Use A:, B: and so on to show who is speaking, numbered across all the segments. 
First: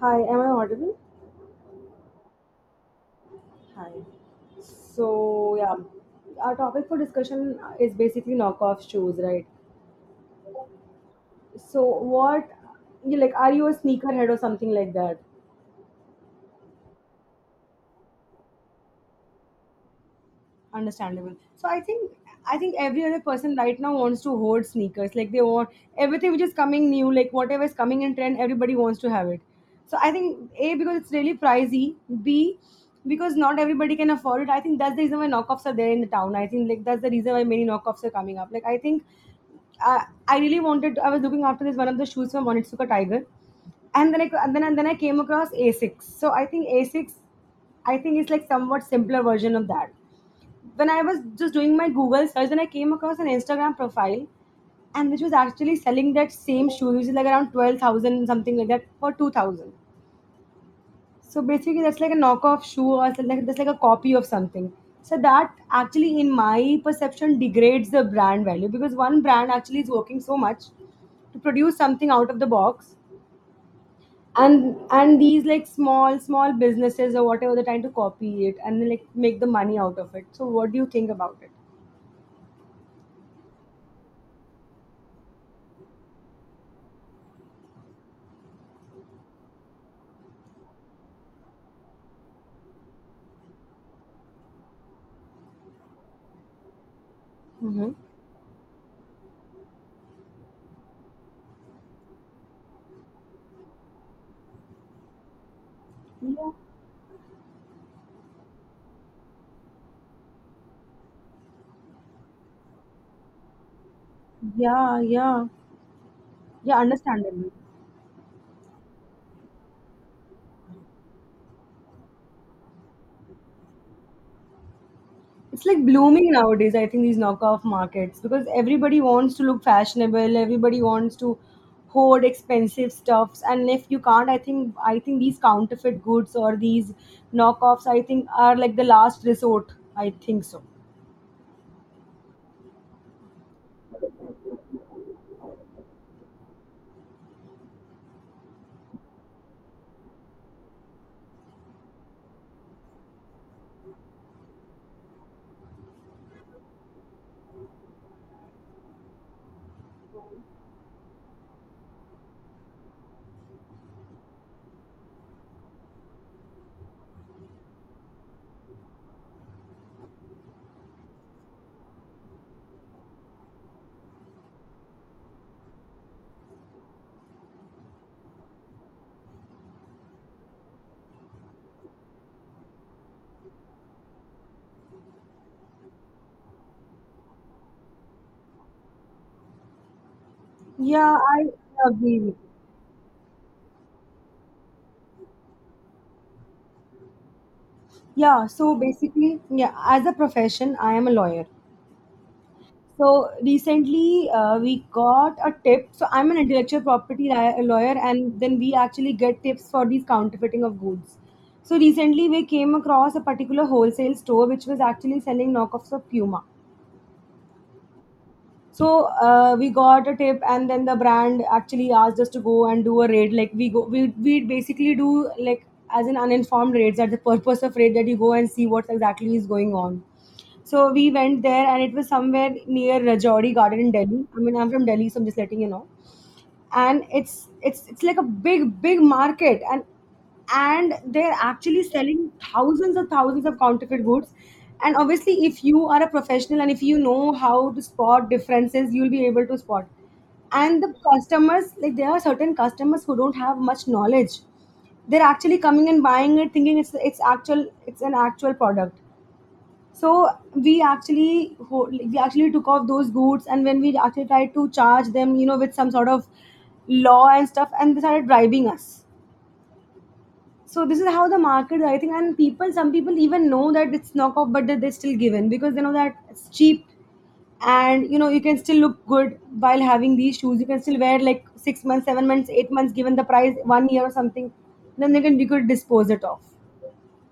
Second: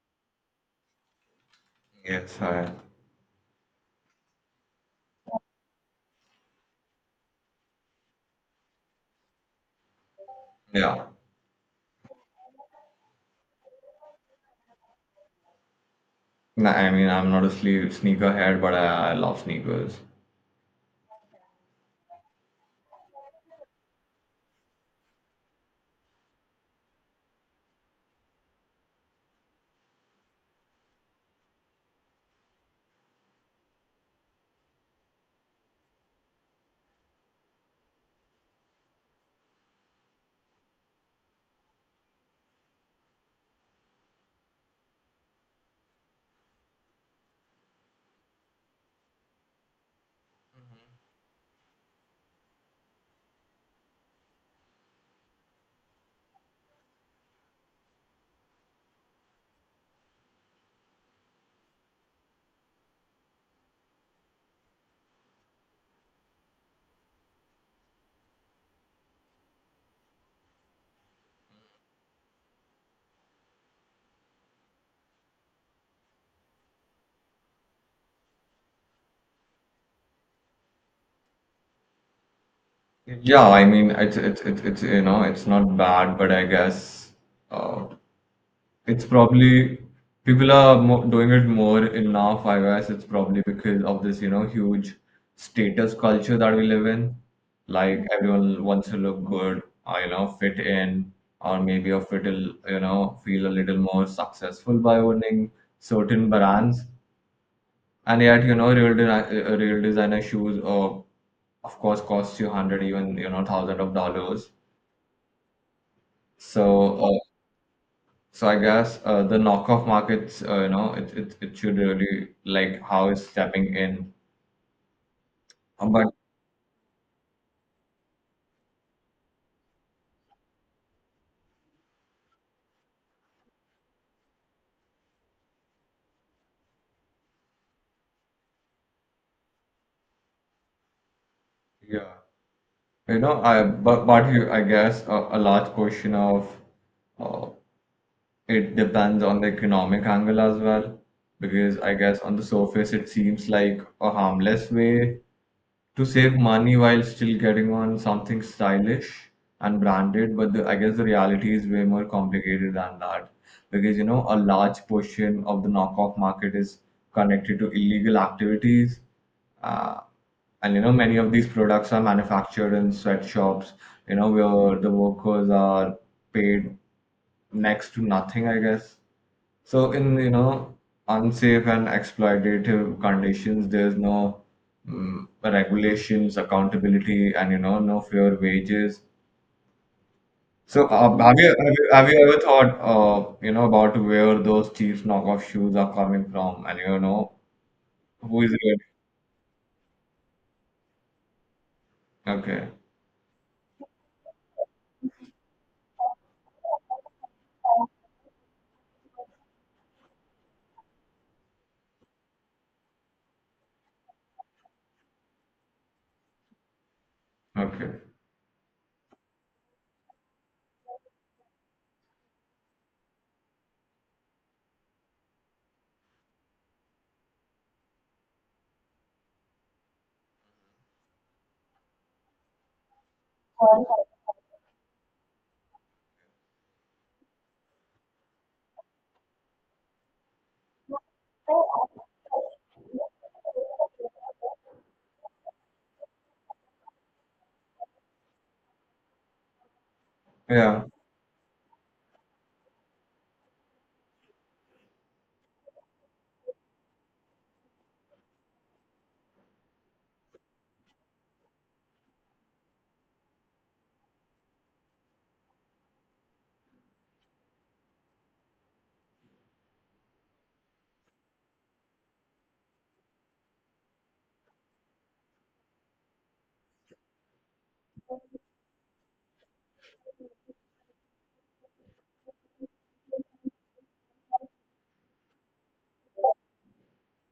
A: Hi, am I audible?
B: Yes, I,
A: Hi. So, yeah, our topic for discussion is basically knockoff shoes, right?
B: yeah.
A: So, what, you like, are you a sneakerhead or something like that?
B: No, I mean, I'm not a sle sneakerhead, but I love sneakers.
A: Understandable. So I think every other person right now wants to hoard sneakers, like they want everything which is coming new, like whatever is coming in trend, everybody wants to have it. So I think, a, because it's really pricey, b, because not everybody can afford it. I think that's the reason why knockoffs are there in the town. I think, like that's the reason why many knockoffs are coming up, like I think I really wanted. I was looking after this, one of the shoes from Onitsuka Tiger, and then I came across A six. So I think A six, I think it's like somewhat simpler version of that. When I was just doing my Google search, then I came across an Instagram profile, and which was actually selling that same shoe, which is like around 12,000 something like that for 2,000. So basically, that's like a knockoff shoe, or something like that's like a copy of something. So that actually, in my perception, degrades the brand value, because one brand actually is working so much to produce something out of the box, and these, like small small businesses or whatever, they're trying to copy it and like make the money out of it. So what do you think about
B: Yeah, I mean, it's not bad, but I guess uh, it's probably people are mo doing it more enough. I guess it's probably because of this huge status culture that we live in.
A: it?
B: Like everyone wants to look good, or fit in, or maybe or fit a, l- you know, feel a little more successful by owning certain
A: Hmm.
B: brands. And yet, real designer shoes, of course, cost you hundred, even thousand of dollars.
A: Yeah, yeah, yeah,
B: So, uh,
A: understandable.
B: so I guess the knockoff markets, it should really like how it's stepping in.
A: It's like
B: But
A: blooming nowadays, I think, these knockoff markets, because everybody wants to look fashionable, everybody wants to hoard expensive stuffs, and if you can't, I think, these counterfeit goods or these knockoffs, I think, are like the last resort. I think so.
B: yeah, you know, I but you, I guess a large portion of uh, it depends on the economic angle as well, because I guess on the surface it seems like a harmless way to save money while still getting on something stylish and branded, but I guess the reality is way more complicated than that, because a large portion of the knockoff market is connected to illegal activities. uh, and you know Many of these products are manufactured in sweatshops, where the workers are paid next to nothing, I guess, so in, unsafe and exploitative conditions. There's no regulations, accountability, and no fair wages. So
A: Yeah,
B: have
A: I
B: you have you, have
A: agree
B: you
A: with
B: ever
A: you.
B: thought about where those cheap knockoff shoes are coming from, and who
A: Yeah,
B: is
A: so
B: it?
A: basically, yeah, as a profession, I am a lawyer.
B: Okay,
A: So recently, we got a tip. So I'm an intellectual property lawyer, and then we actually get tips for these counterfeiting of goods. So recently, we came across a particular wholesale store which was actually selling knockoffs of Puma.
B: okay,
A: So we got a tip, and then the brand actually asked us to go and do a raid, like we go, we basically do like as an uninformed raid. That's the purpose of raid, that you go and see what exactly is going on. So we went there, and it was somewhere near Rajouri Garden in Delhi. I mean, I'm from Delhi, so I'm just letting you know. And it's like a big big market, and they're actually selling thousands and thousands of counterfeit goods. And obviously, if you are a professional and if you know how to spot differences, you'll be able to spot. And
B: yeah.
A: the customers, like there are certain customers who don't have much knowledge, they're actually coming and buying it, thinking it's actual, it's an actual product. So we actually took off those boots, and when we actually tried to charge them, with some sort of law and stuff, and they started bribing us. So this is how the market, I think, and people, some people even know that it's knockoff, but that they still give in, because they know that it's cheap, and you know you can still look good while having these shoes. You can still wear like 6 months, 7 months, 8 months, given the price, one year or something. Then they can you could dispose it off.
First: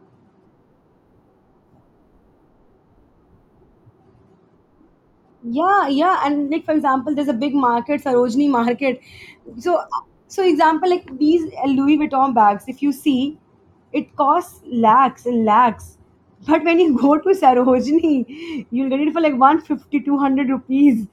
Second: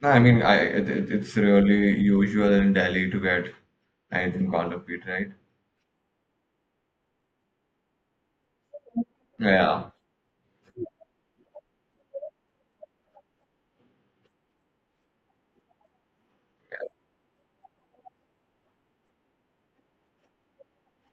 B: No, I mean it's really usual in Delhi to get anything counterfeit, right?
A: Yeah, yeah, and like for example, there's a big market, Sarojini Market. So,
B: Yeah,
A: so example, like these Louis Vuitton bags, if you see, it costs lakhs and lakhs. But when you go to Sarojini, you'll get it for like 150, 200 rupees,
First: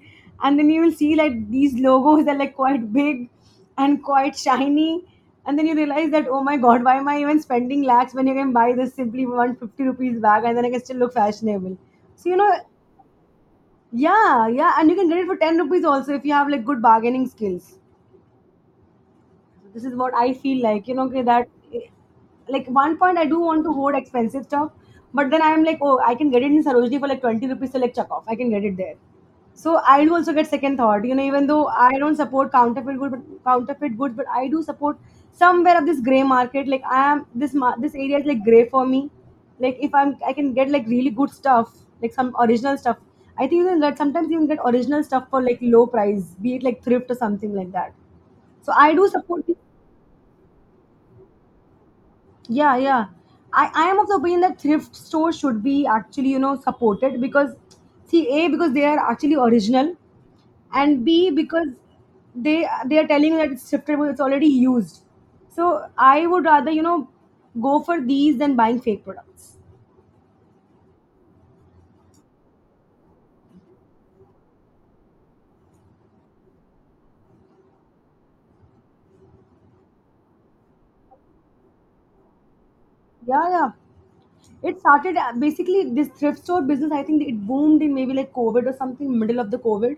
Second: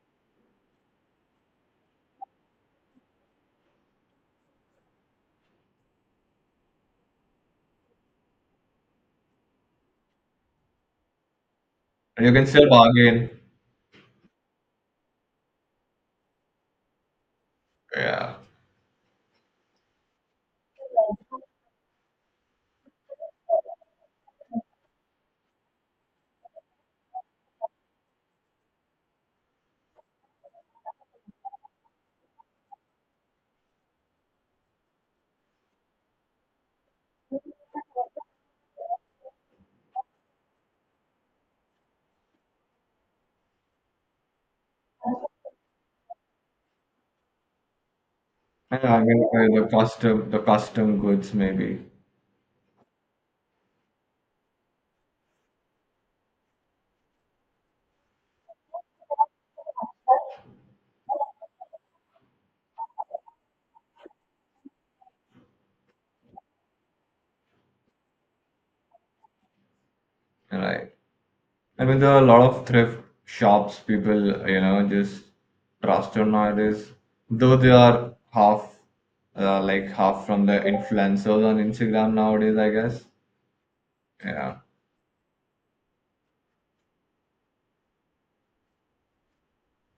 A: and then you will see like these logos are like quite big and quite shiny, and then you realize that oh my god, why am I even spending lakhs when you can buy this simply 150 rupees bag and then I can still look fashionable.
B: and
A: So,
B: you
A: you
B: can
A: know.
B: still bargain.
A: Yeah, yeah, and you can get it for 10 rupees also if you have like good bargaining skills.
B: Yeah.
A: So this is what I feel, like okay, that like one point I do want to hoard expensive stuff, but then I'm like, oh, I can get it in Sarojini for like 20 rupees, so like chuck off. I can get it there. So I do also get second thought, even though I don't support counterfeit goods, but I do support somewhere of this gray market. Like I am this ma- this area is like gray for me. Like if I can get like really good stuff, like some original stuff. I think you can sometimes you can get original stuff for like low price, be it like thrift or something like that. So
B: I know,
A: I
B: I
A: do
B: mean,
A: support.
B: the custom goods maybe,
A: Yeah, yeah. I am of the opinion that thrift stores should be actually, supported, because see, a, because they are actually original, and b, because they are telling you that it's thriftable, it's already used. So I would rather, you know, go for these than buying fake products.
B: right? I mean, there are a lot of thrift shops people, just trust on nowadays, though they are half, like half from the influencers on Instagram nowadays, I guess.
A: Yeah, yeah.
B: Yeah,
A: It started basically this thrift store business. I think it boomed in maybe like COVID or something, middle of the COVID,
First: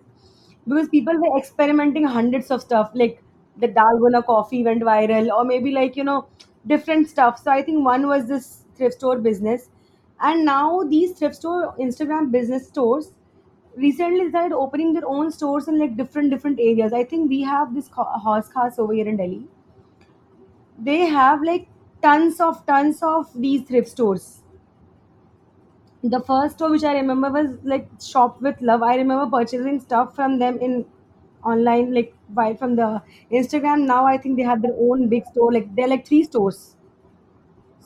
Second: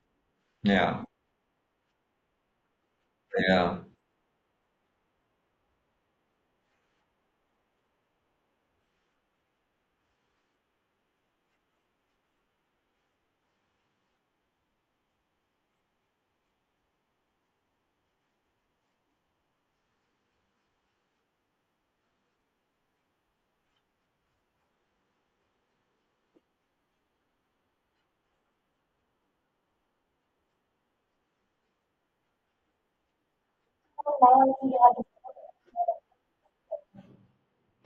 A: because
B: yeah,
A: people were experimenting hundreds of stuff. Like the
B: yeah.
A: dalgona coffee went viral, or maybe like different stuff. So I think one was this thrift store business, and now these thrift store Instagram business stores recently started opening their own stores in like different different areas. I think we have this horse cars over here in Delhi. They have like tons of these thrift stores. The first store which I remember was like Shop with Love. I remember purchasing stuff from them in online, like by from the Instagram. Now I think they have their own big store. Like they're like three stores.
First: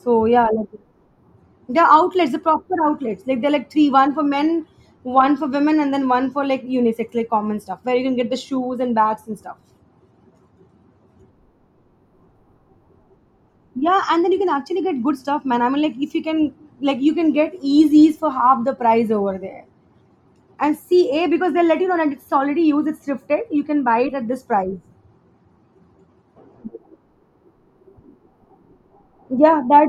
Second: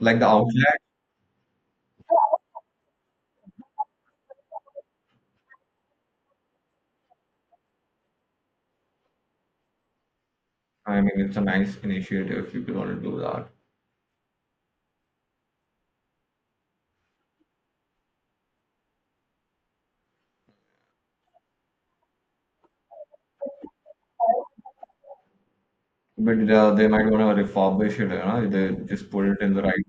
B: Like the
A: yeah, like
B: outlet,
A: they're outlets, the proper outlets. Like they're like three, one for men, one for women, and then one for like unisex, like common stuff, where you can get the shoes and bags and stuff.
B: I mean, it's a nice initiative if people want to do that.
A: Yeah, and then you can actually get good stuff, man. I mean, like if you can, like you can get Yeezys for half the price over there. And CA because they'll let you know that it's already used, it's thrifted. You can buy it at this price.
B: But they might want to refurbish it, they just put it in the
A: Yeah,
B: right.
A: that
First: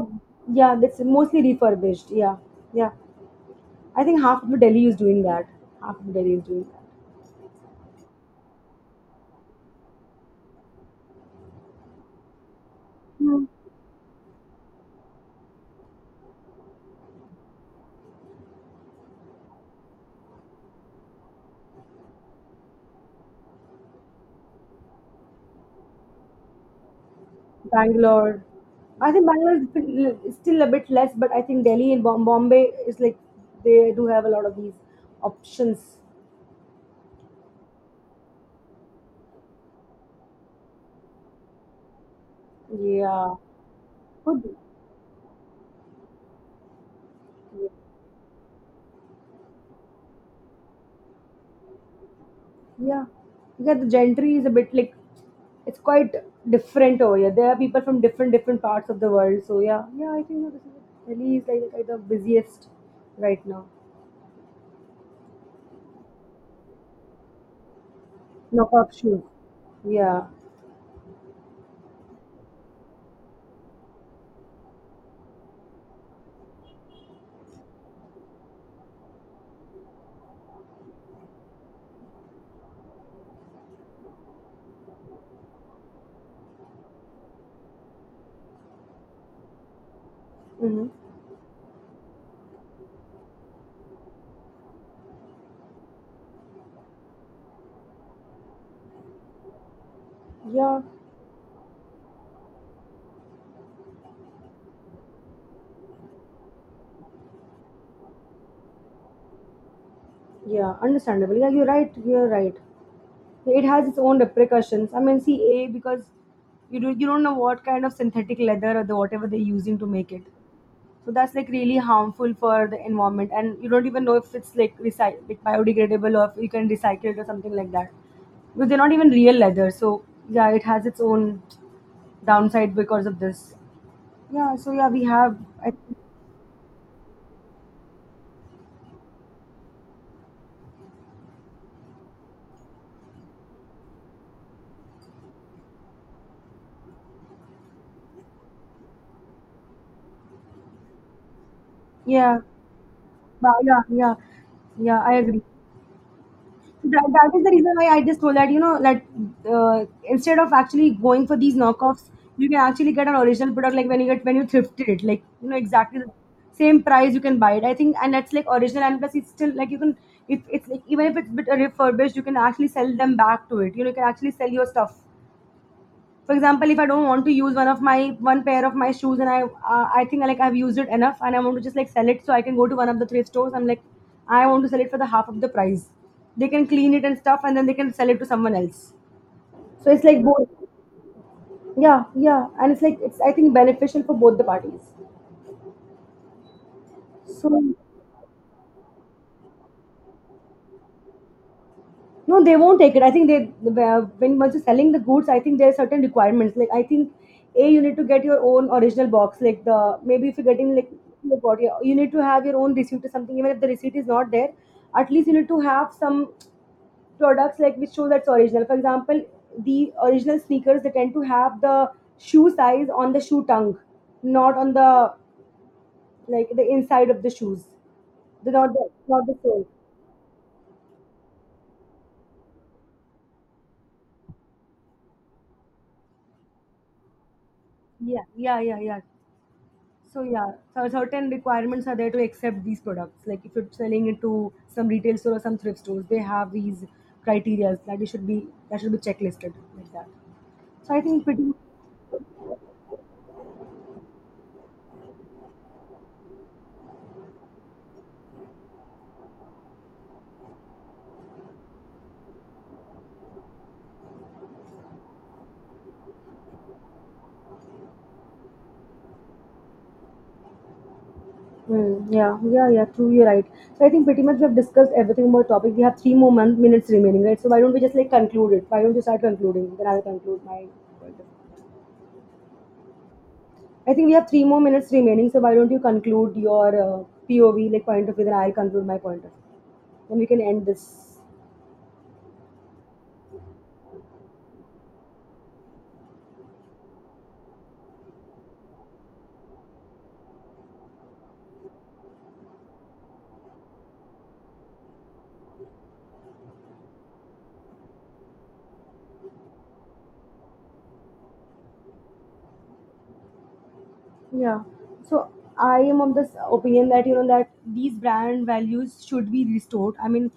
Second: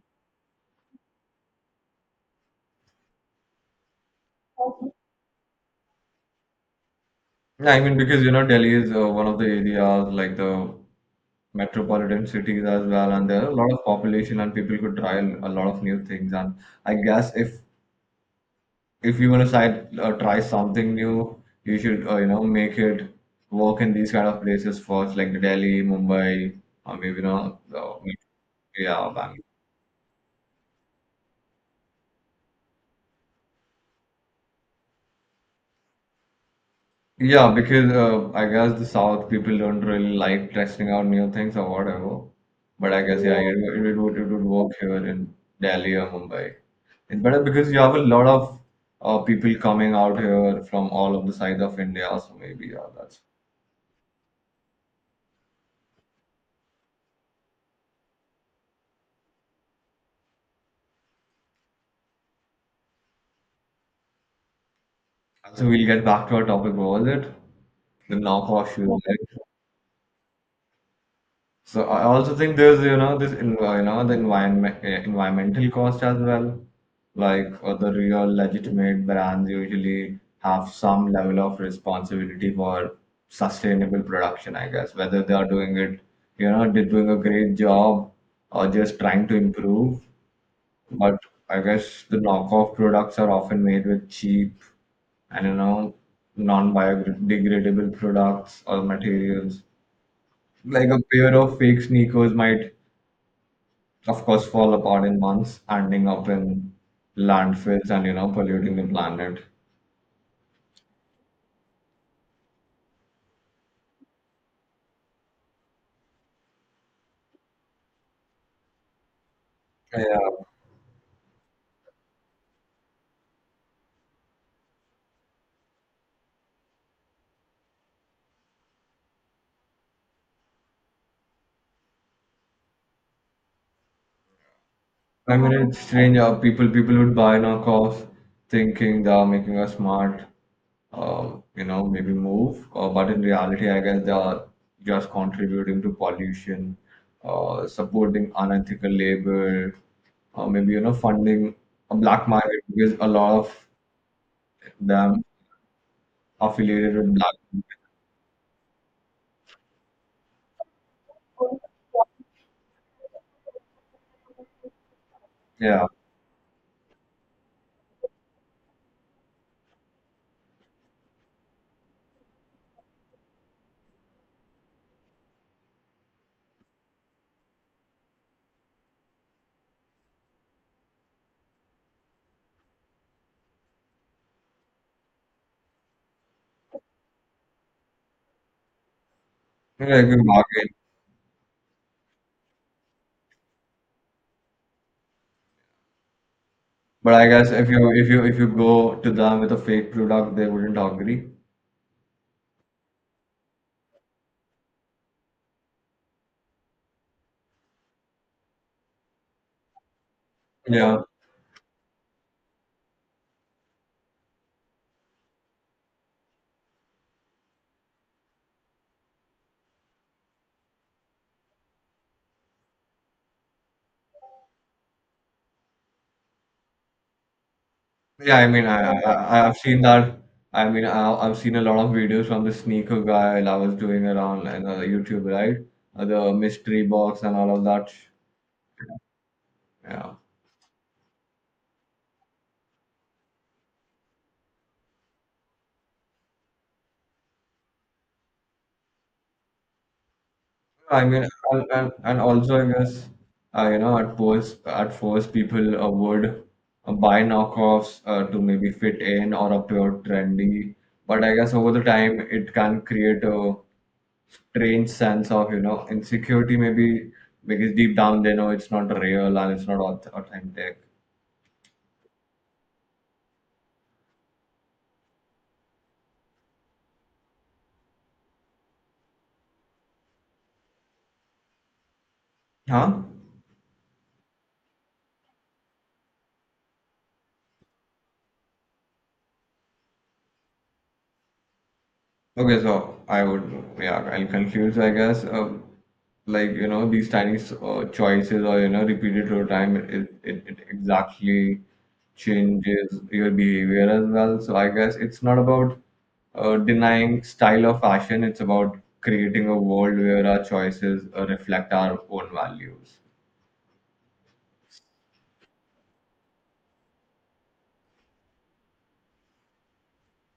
A: yeah, that's mostly refurbished. Yeah, yeah. I think half of Delhi is doing that. Half of Delhi is doing that.
B: Yeah, I mean, because Delhi is one of the areas like the metropolitan cities as well, and there
A: Hmm.
B: are a lot of population and people could try a lot of new things, and I guess if you want to try something new, you should make it work in these kind of places first, like Delhi, Mumbai, or maybe
A: Bangalore.
B: yeah,
A: I think
B: Bangalore.
A: Bangalore is still a bit less, but I think Delhi and Bombay is like they do have a lot of these options.
B: Yeah, because I guess the south people don't really like testing out new things or whatever, but I guess
A: Yeah,
B: yeah. Yeah, it
A: could
B: would
A: be.
B: work here in Delhi or Mumbai. It's better because you have a lot of people coming out here from all of the sides of India. So maybe yeah,
A: Yeah,
B: that's.
A: because the gentry is a bit like, it's quite different over here. There are people from different different parts of the world. So yeah, yeah, I think that this is, Delhi is like the busiest right now.
B: So we'll get back to our topic. What was it? The knock
A: Knock
B: off
A: up
B: shoes, right?
A: shoes. Yeah.
B: So I also think there's this en- you know the environmental cost as well. Like the real legitimate brands usually have some level of responsibility for sustainable production, I guess. Whether they are doing it, they're doing a great job or just trying to improve.
A: Hmm.
B: But I guess the knockoff products are often made with cheap and non-biodegradable products or materials.
A: Yeah.
B: Like a pair of fake sneakers might, of course, fall apart in months, ending up in landfills and polluting the planet.
A: Yeah. Understandable. Yeah, you're right. You're right. It has its own repercussions. I mean, see, a, because you don't know what kind of synthetic leather or the whatever they're using to make it.
B: Yeah,
A: So that's like really harmful for the environment, and you don't even know if it's like like biodegradable, or if you can recycle it or something like that, because they're not even real leather. So yeah, it has its own downside because of this. Yeah, so yeah, we
B: I
A: have
B: mean,
A: I,
B: it's strange how people would buy knockoffs thinking they are making us smart, maybe move. But in reality, I guess they are just contributing to pollution, supporting unethical labor, maybe, funding a black
A: yeah,
B: market, because a lot of
A: but yeah, yeah, yeah, I
B: them
A: agree.
B: affiliated
A: that,
B: with
A: that
B: black.
A: is the reason why I just told that you know that instead of actually going for these knockoffs, you can actually get an original product, like when you get when you thrifted it, like you know
B: Yeah,
A: exactly the same price you can buy it, I think, and that's like original, and plus it's still like you can, if it's like, even if it's bit refurbished, you can actually sell them back to it. You know, you can actually sell your stuff, for example, if I don't want to use one pair of my shoes, and I think like I've used it enough and I want to just like sell it, so I can go to one of the thrift stores, I'm like I want to sell it for the half of the price, they can clean it and stuff and then they can sell it to someone else. So
B: yeah,
A: it's
B: you can
A: like
B: bargain.
A: both. Yeah, yeah, and it's like it's I think beneficial for both the parties.
B: But I guess
A: So
B: if you if you if you go to them with a fake product, they wouldn't agree.
A: no, they won't take it. I think they when once you're selling the goods, I think there are certain requirements. Like I think, a, you need to get your own original box, like the, maybe if you're getting like
B: Yeah.
A: the body, you need to have your own receipt or something. Even if the receipt is not there, at least you need to have some products like which show that's original. For example, the original sneakers, they tend to have the shoe size on the shoe tongue, not on the like the inside of the shoes.
B: Yeah, I
A: They're
B: mean,
A: not the, not the
B: I, I've
A: sole.
B: seen that. I mean, I've seen a lot of videos from the sneaker guy I was doing around and YouTube, right? The mystery box and all of that.
A: Yeah, yeah, yeah, yeah.
B: Yeah,
A: So yeah, so certain requirements are there to accept these products. Like if you're selling it to some retail store or some thrift stores, they have these criteria that you should be, that should be checklisted like that. So I
B: I
A: think
B: mean,
A: pretty.
B: and, also I guess at first, people would buy knockoffs to maybe fit in or appear trendy, but I guess over the time it can create a strange sense of insecurity maybe, because deep down they know it's not real and it's not authentic.
A: Mm, yeah, yeah, yeah, true, you're right. So I think pretty much we have discussed everything about topic. We have three more minutes remaining, right? So why don't we just like conclude it? Why don't you start concluding? Then I'll conclude my.
B: Huh.
A: I think we have three more minutes remaining, so why don't you conclude your POV, like point of view, then I'll conclude my point of view. Then we can end this.
B: Okay, so I would, yeah, I'll conclude, I guess. Like, these tiny choices or repeated over time, it exactly changes your behavior as well. So I guess it's not about denying style or fashion, it's about creating a world where our choices reflect our own values.
A: Yeah. So I am of this opinion that you know that these brand values should be restored. I mean,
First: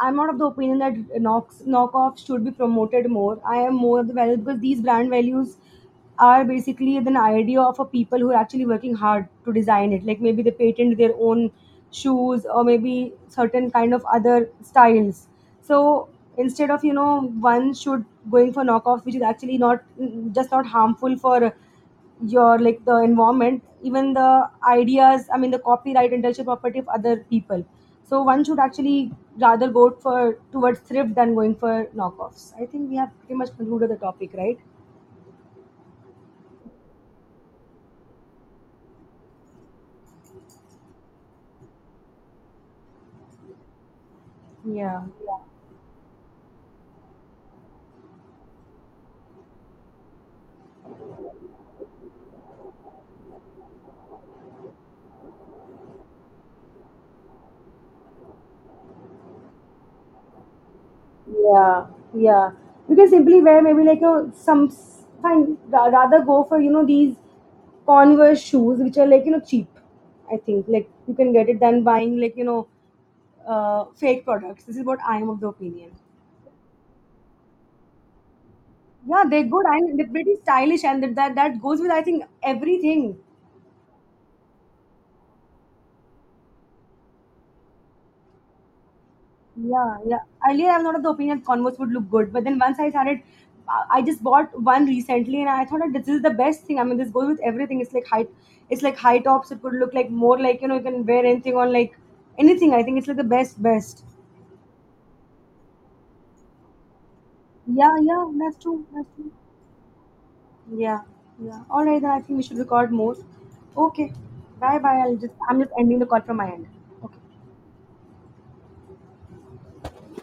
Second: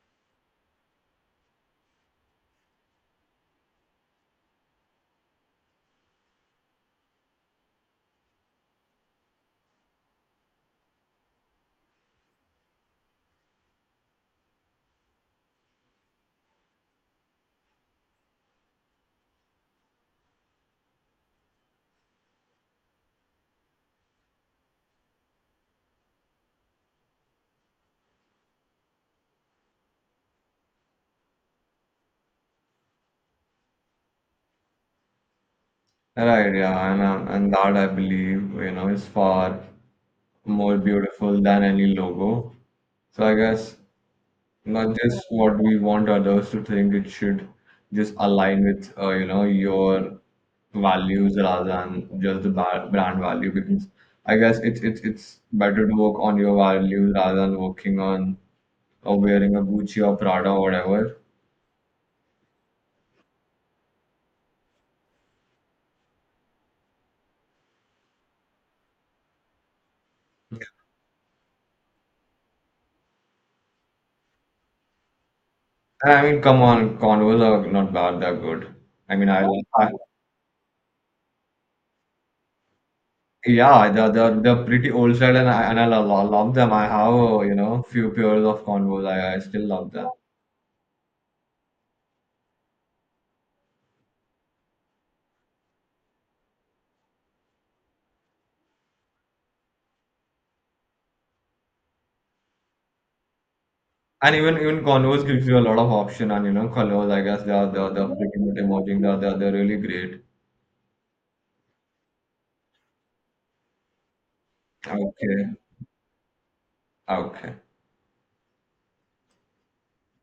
A: I'm not of the opinion that knocks knockoffs should be promoted more. I am more of the value, because these brand values are basically an idea of a people who are actually working hard to design it. Like maybe they patent their own shoes or maybe certain kind of other styles. So instead of, you know, one should, going for knockoffs which is actually not, just not harmful for your, like the environment, even the ideas, I mean the copyright, intellectual property of other people. So one should actually rather go for towards thrift than going for knockoffs. I think we have pretty much concluded the topic, right?
B: Right, yeah, and that I believe, is far more beautiful than any logo. So I guess not
A: Yeah.
B: just what we want others to think, it should just align with, your values rather than just the brand value. Because I guess it's better to work on your values rather than working on or wearing a Gucci or Prada or whatever.
A: Yeah. Yeah, you can simply wear, maybe like you know some fine rather go for, you know, these Converse shoes which are like you know cheap. I think like you can get it than buying like you know fake products. This is what I am of the opinion.
B: I mean, come on, Converse are not bad, they're good. I
A: Yeah,
B: mean, I
A: they're
B: No,
A: good
B: like, I
A: and they're pretty stylish, and that goes with, I think, everything.
B: yeah, they're pretty old style, and I love love love them. I have few pairs of Converse. I still love
A: Yeah,
B: them,
A: yeah. Earlier, I was not of the opinion that Converse would look good, but then once I started, I just bought one recently, and I thought that this is the best thing. I mean, this goes with everything. It's like high tops. It could look like more like you know you can wear anything on like anything. I think it's like the best, best.
B: and even even Converse gives you a lot of option and colors. I guess
A: Yeah,
B: they're
A: yeah.
B: pretty
A: That's
B: much
A: true.
B: emerging.
A: That's true.
B: They're really great.
A: Yeah, yeah. All right, then I think we should record more. Okay. Bye, bye.
B: Okay,
A: I'm just ending the call from my end. Okay.
B: okay.